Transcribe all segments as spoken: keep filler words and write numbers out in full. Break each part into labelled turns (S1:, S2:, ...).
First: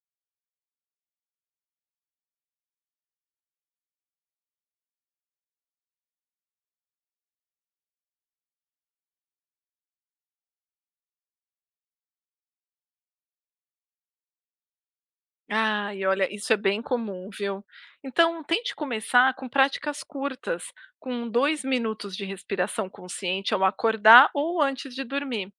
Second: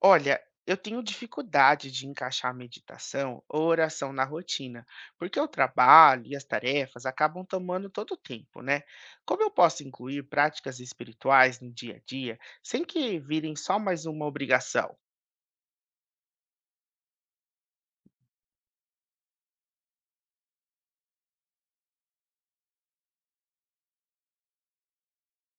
S1: Olha, eu tenho dificuldade de encaixar a meditação ou oração na rotina, porque o trabalho e as tarefas acabam tomando todo o tempo, né? Como eu posso incluir práticas espirituais no dia a dia sem que virem só mais uma obrigação,
S2: Ai, olha, isso é bem comum, viu? Então, tente começar com práticas curtas, com dois minutos de respiração consciente ao acordar ou antes de dormir.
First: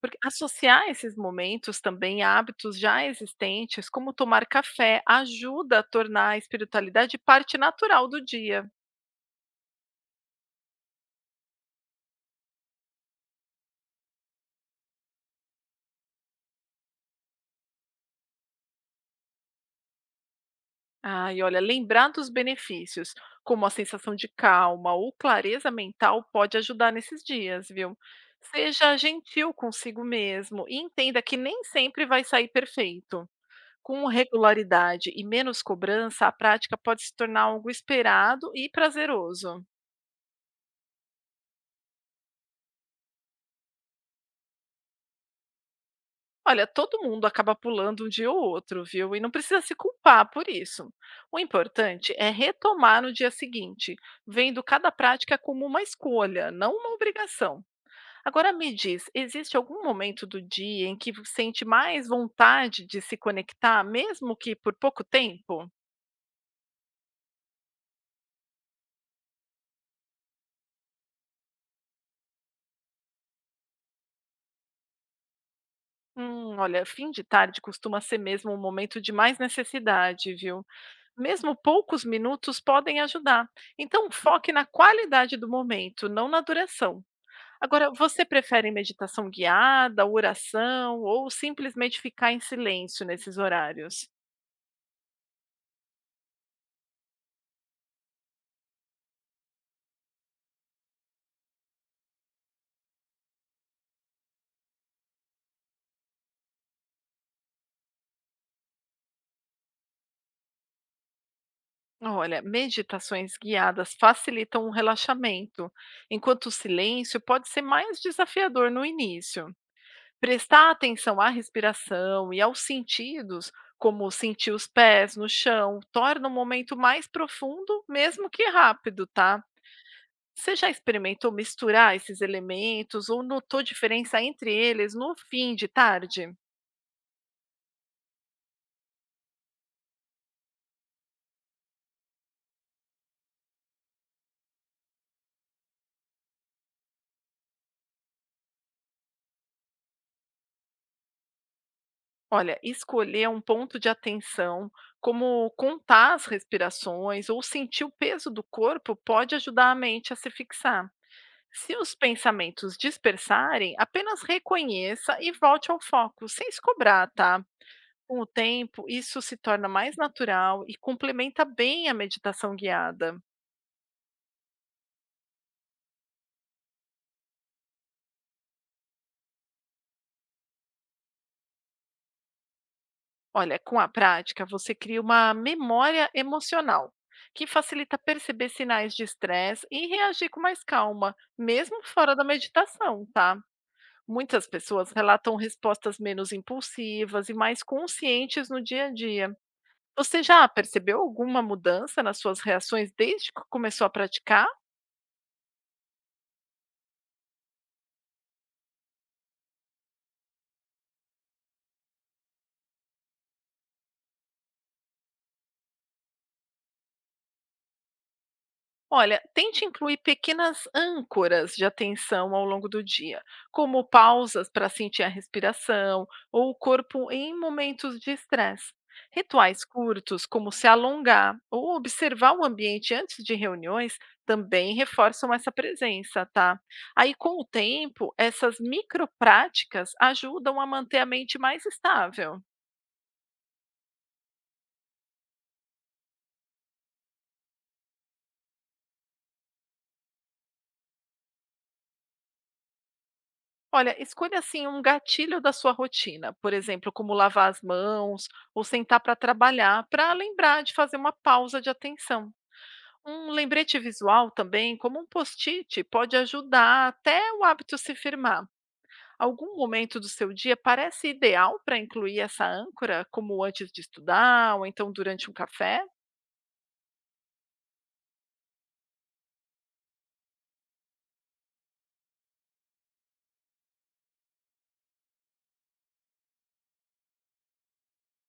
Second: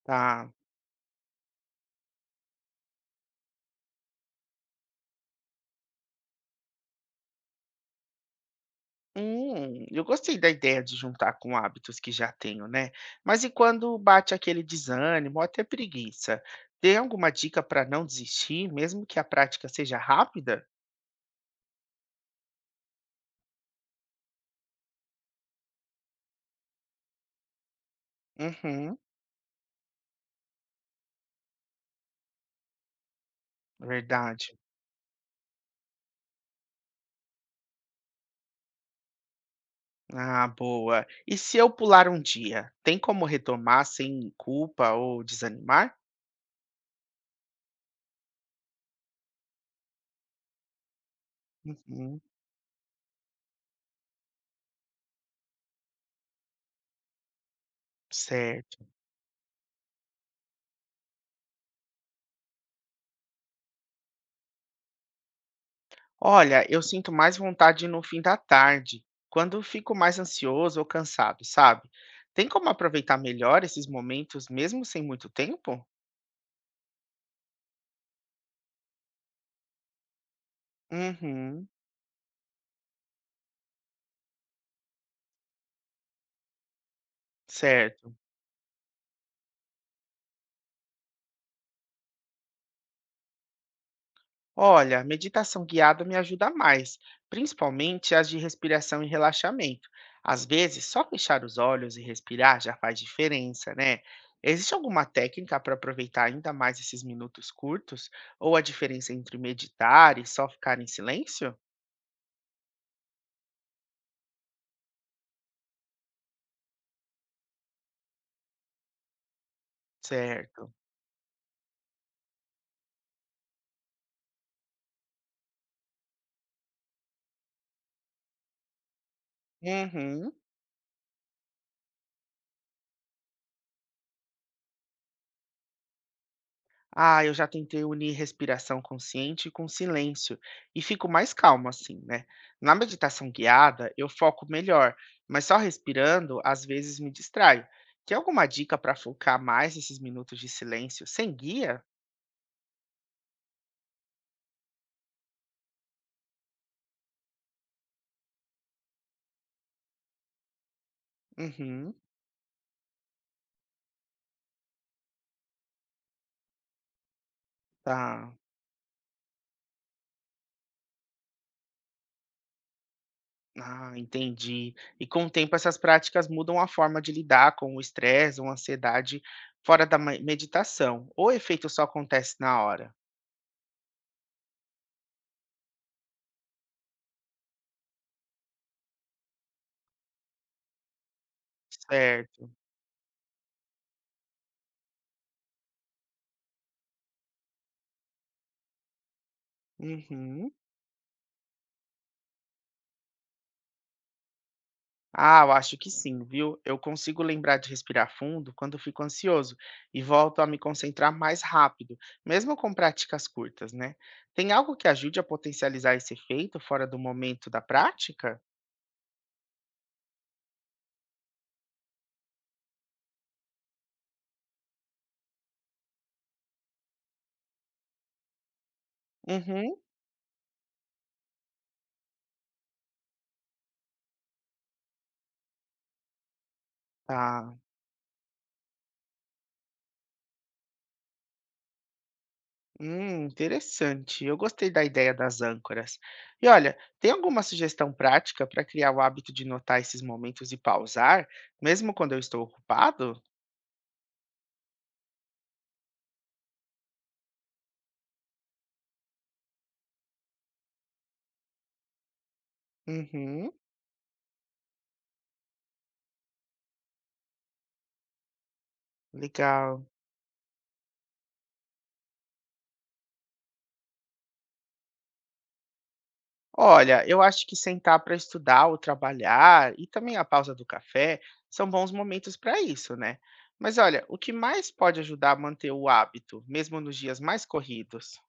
S2: Porque
S1: tá?
S2: associar esses momentos também a hábitos já existentes, como tomar café, ajuda a tornar a espiritualidade parte natural do dia.
S1: Hum, eu gostei da ideia de juntar com hábitos que já tenho, né? Mas e quando bate aquele desânimo ou até preguiça? Tem alguma dica para não desistir, mesmo que a prática seja rápida?
S2: Ah, e olha, lembrar dos benefícios, como a sensação de calma ou clareza mental, pode ajudar nesses dias, viu? Seja
S1: Uhum,
S2: gentil consigo mesmo e entenda que nem sempre vai sair perfeito. Com
S1: verdade.
S2: regularidade e menos cobrança, a prática pode se tornar algo esperado e prazeroso.
S1: Ah, boa. E se eu pular um dia, tem como retomar sem culpa ou desanimar?
S2: Olha, todo mundo acaba pulando um dia ou outro, viu? E não precisa se culpar por isso. O importante
S1: Uhum,
S2: é retomar no dia seguinte, vendo cada prática como uma escolha, não uma obrigação. Agora me
S1: certo.
S2: diz, existe algum momento do dia em que você sente mais vontade de se conectar, mesmo que por pouco tempo?
S1: Olha, eu sinto mais vontade no fim da tarde, quando eu fico mais ansioso ou cansado, sabe? Tem como aproveitar melhor esses momentos mesmo sem muito tempo?
S2: Hum, olha, fim de tarde costuma ser mesmo um momento de mais necessidade, viu. Mesmo
S1: Uhum,
S2: poucos minutos podem ajudar. Então foque na qualidade do momento, não na duração. Agora,
S1: certo.
S2: você prefere meditação guiada, oração ou simplesmente ficar em silêncio nesses horários?
S1: Olha, meditação guiada me ajuda mais, principalmente as de respiração e relaxamento. Às vezes, só fechar os olhos e respirar já faz diferença, né? Existe alguma técnica para aproveitar ainda mais esses minutos curtos? Ou a diferença entre meditar e só ficar em silêncio?
S2: Olha, meditações guiadas facilitam o relaxamento, enquanto o silêncio pode ser mais desafiador no início. Prestar
S1: Certo.
S2: atenção à respiração e aos sentidos, como sentir os pés no chão, torna o momento mais profundo, mesmo que rápido, tá?
S1: Uhum.
S2: Você já experimentou misturar esses elementos ou notou diferença entre eles no fim de tarde?
S1: Ah, eu já tentei unir respiração consciente com silêncio e fico mais calmo assim, né? Na meditação guiada, eu foco melhor, mas só respirando às vezes me distraio. Tem alguma dica para focar mais esses minutos de silêncio sem guia?
S2: Olha, escolher um ponto de atenção, como contar as respirações ou sentir o peso do corpo, pode ajudar a mente a se fixar. Se os
S1: Uhum,
S2: pensamentos dispersarem, apenas reconheça e volte ao foco, sem se cobrar, tá? Com o
S1: tá.
S2: tempo, isso se torna mais natural e complementa bem a meditação guiada.
S1: Ah, entendi. E com o tempo essas práticas mudam a forma de lidar com o estresse ou ansiedade fora da me- meditação, ou o efeito só acontece na hora?
S2: Olha, com a prática, você cria uma memória emocional, que facilita perceber sinais de estresse e reagir com mais calma, mesmo fora da
S1: Certo.
S2: meditação, tá? Muitas pessoas relatam respostas menos impulsivas e mais conscientes no dia a dia. Você já
S1: Uhum.
S2: percebeu alguma mudança nas suas reações desde que começou a praticar?
S1: Ah, eu acho que sim, viu? Eu consigo lembrar de respirar fundo quando fico ansioso e volto a me concentrar mais rápido, mesmo com práticas curtas, né? Tem algo que ajude a potencializar esse efeito fora do momento da prática?
S2: Olha, tente incluir pequenas âncoras de atenção ao longo do dia, como pausas para sentir a respiração ou o corpo em momentos de estresse. Rituais
S1: Uhum.
S2: curtos, como se alongar ou observar o ambiente antes de reuniões, também reforçam essa presença, tá? Aí, com o
S1: Ah,
S2: tempo, essas micropráticas ajudam a manter a mente mais estável.
S1: hum, interessante. Eu gostei da ideia das âncoras. E olha, tem alguma sugestão prática para criar o hábito de notar esses momentos e pausar, mesmo quando eu estou ocupado?
S2: Olha, escolha assim um gatilho da sua rotina, por exemplo, como lavar as mãos ou sentar para trabalhar, para lembrar de fazer uma pausa de atenção. Um
S1: Uhum,
S2: lembrete visual também, como um post-it, pode ajudar até o hábito se firmar. Algum
S1: legal.
S2: momento do seu dia parece ideal para incluir essa âncora, como antes de estudar ou então durante um café?
S1: Olha, eu acho que sentar para estudar ou trabalhar e também a pausa do café são bons momentos para isso, né? Mas olha, o que mais pode ajudar a manter o hábito, mesmo nos dias mais corridos?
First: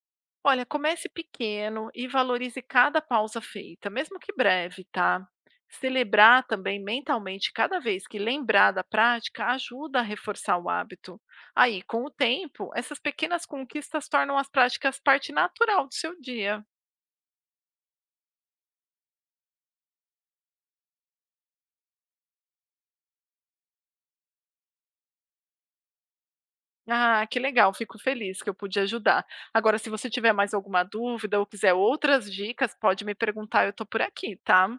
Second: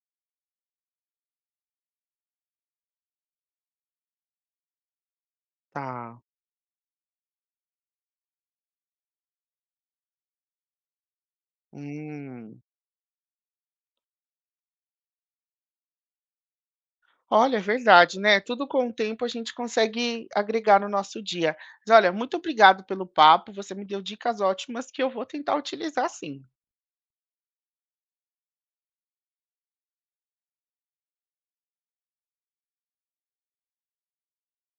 S2: Olha, comece pequeno e valorize cada pausa feita, mesmo que breve, tá?
S1: Tá.
S2: Celebrar também mentalmente cada vez que lembrar da prática ajuda a reforçar o hábito. Aí, com o
S1: Hum.
S2: tempo, essas pequenas conquistas tornam as práticas parte natural do seu dia.
S1: Olha, é verdade, né? Tudo com o tempo a gente consegue agregar no nosso dia. Mas olha, muito obrigado pelo papo. Você me deu dicas ótimas que eu vou tentar utilizar sim.
S2: Ah, que legal, fico feliz que eu pude ajudar. Agora, se você tiver mais alguma dúvida ou quiser outras dicas, pode me perguntar, eu tô por aqui, tá?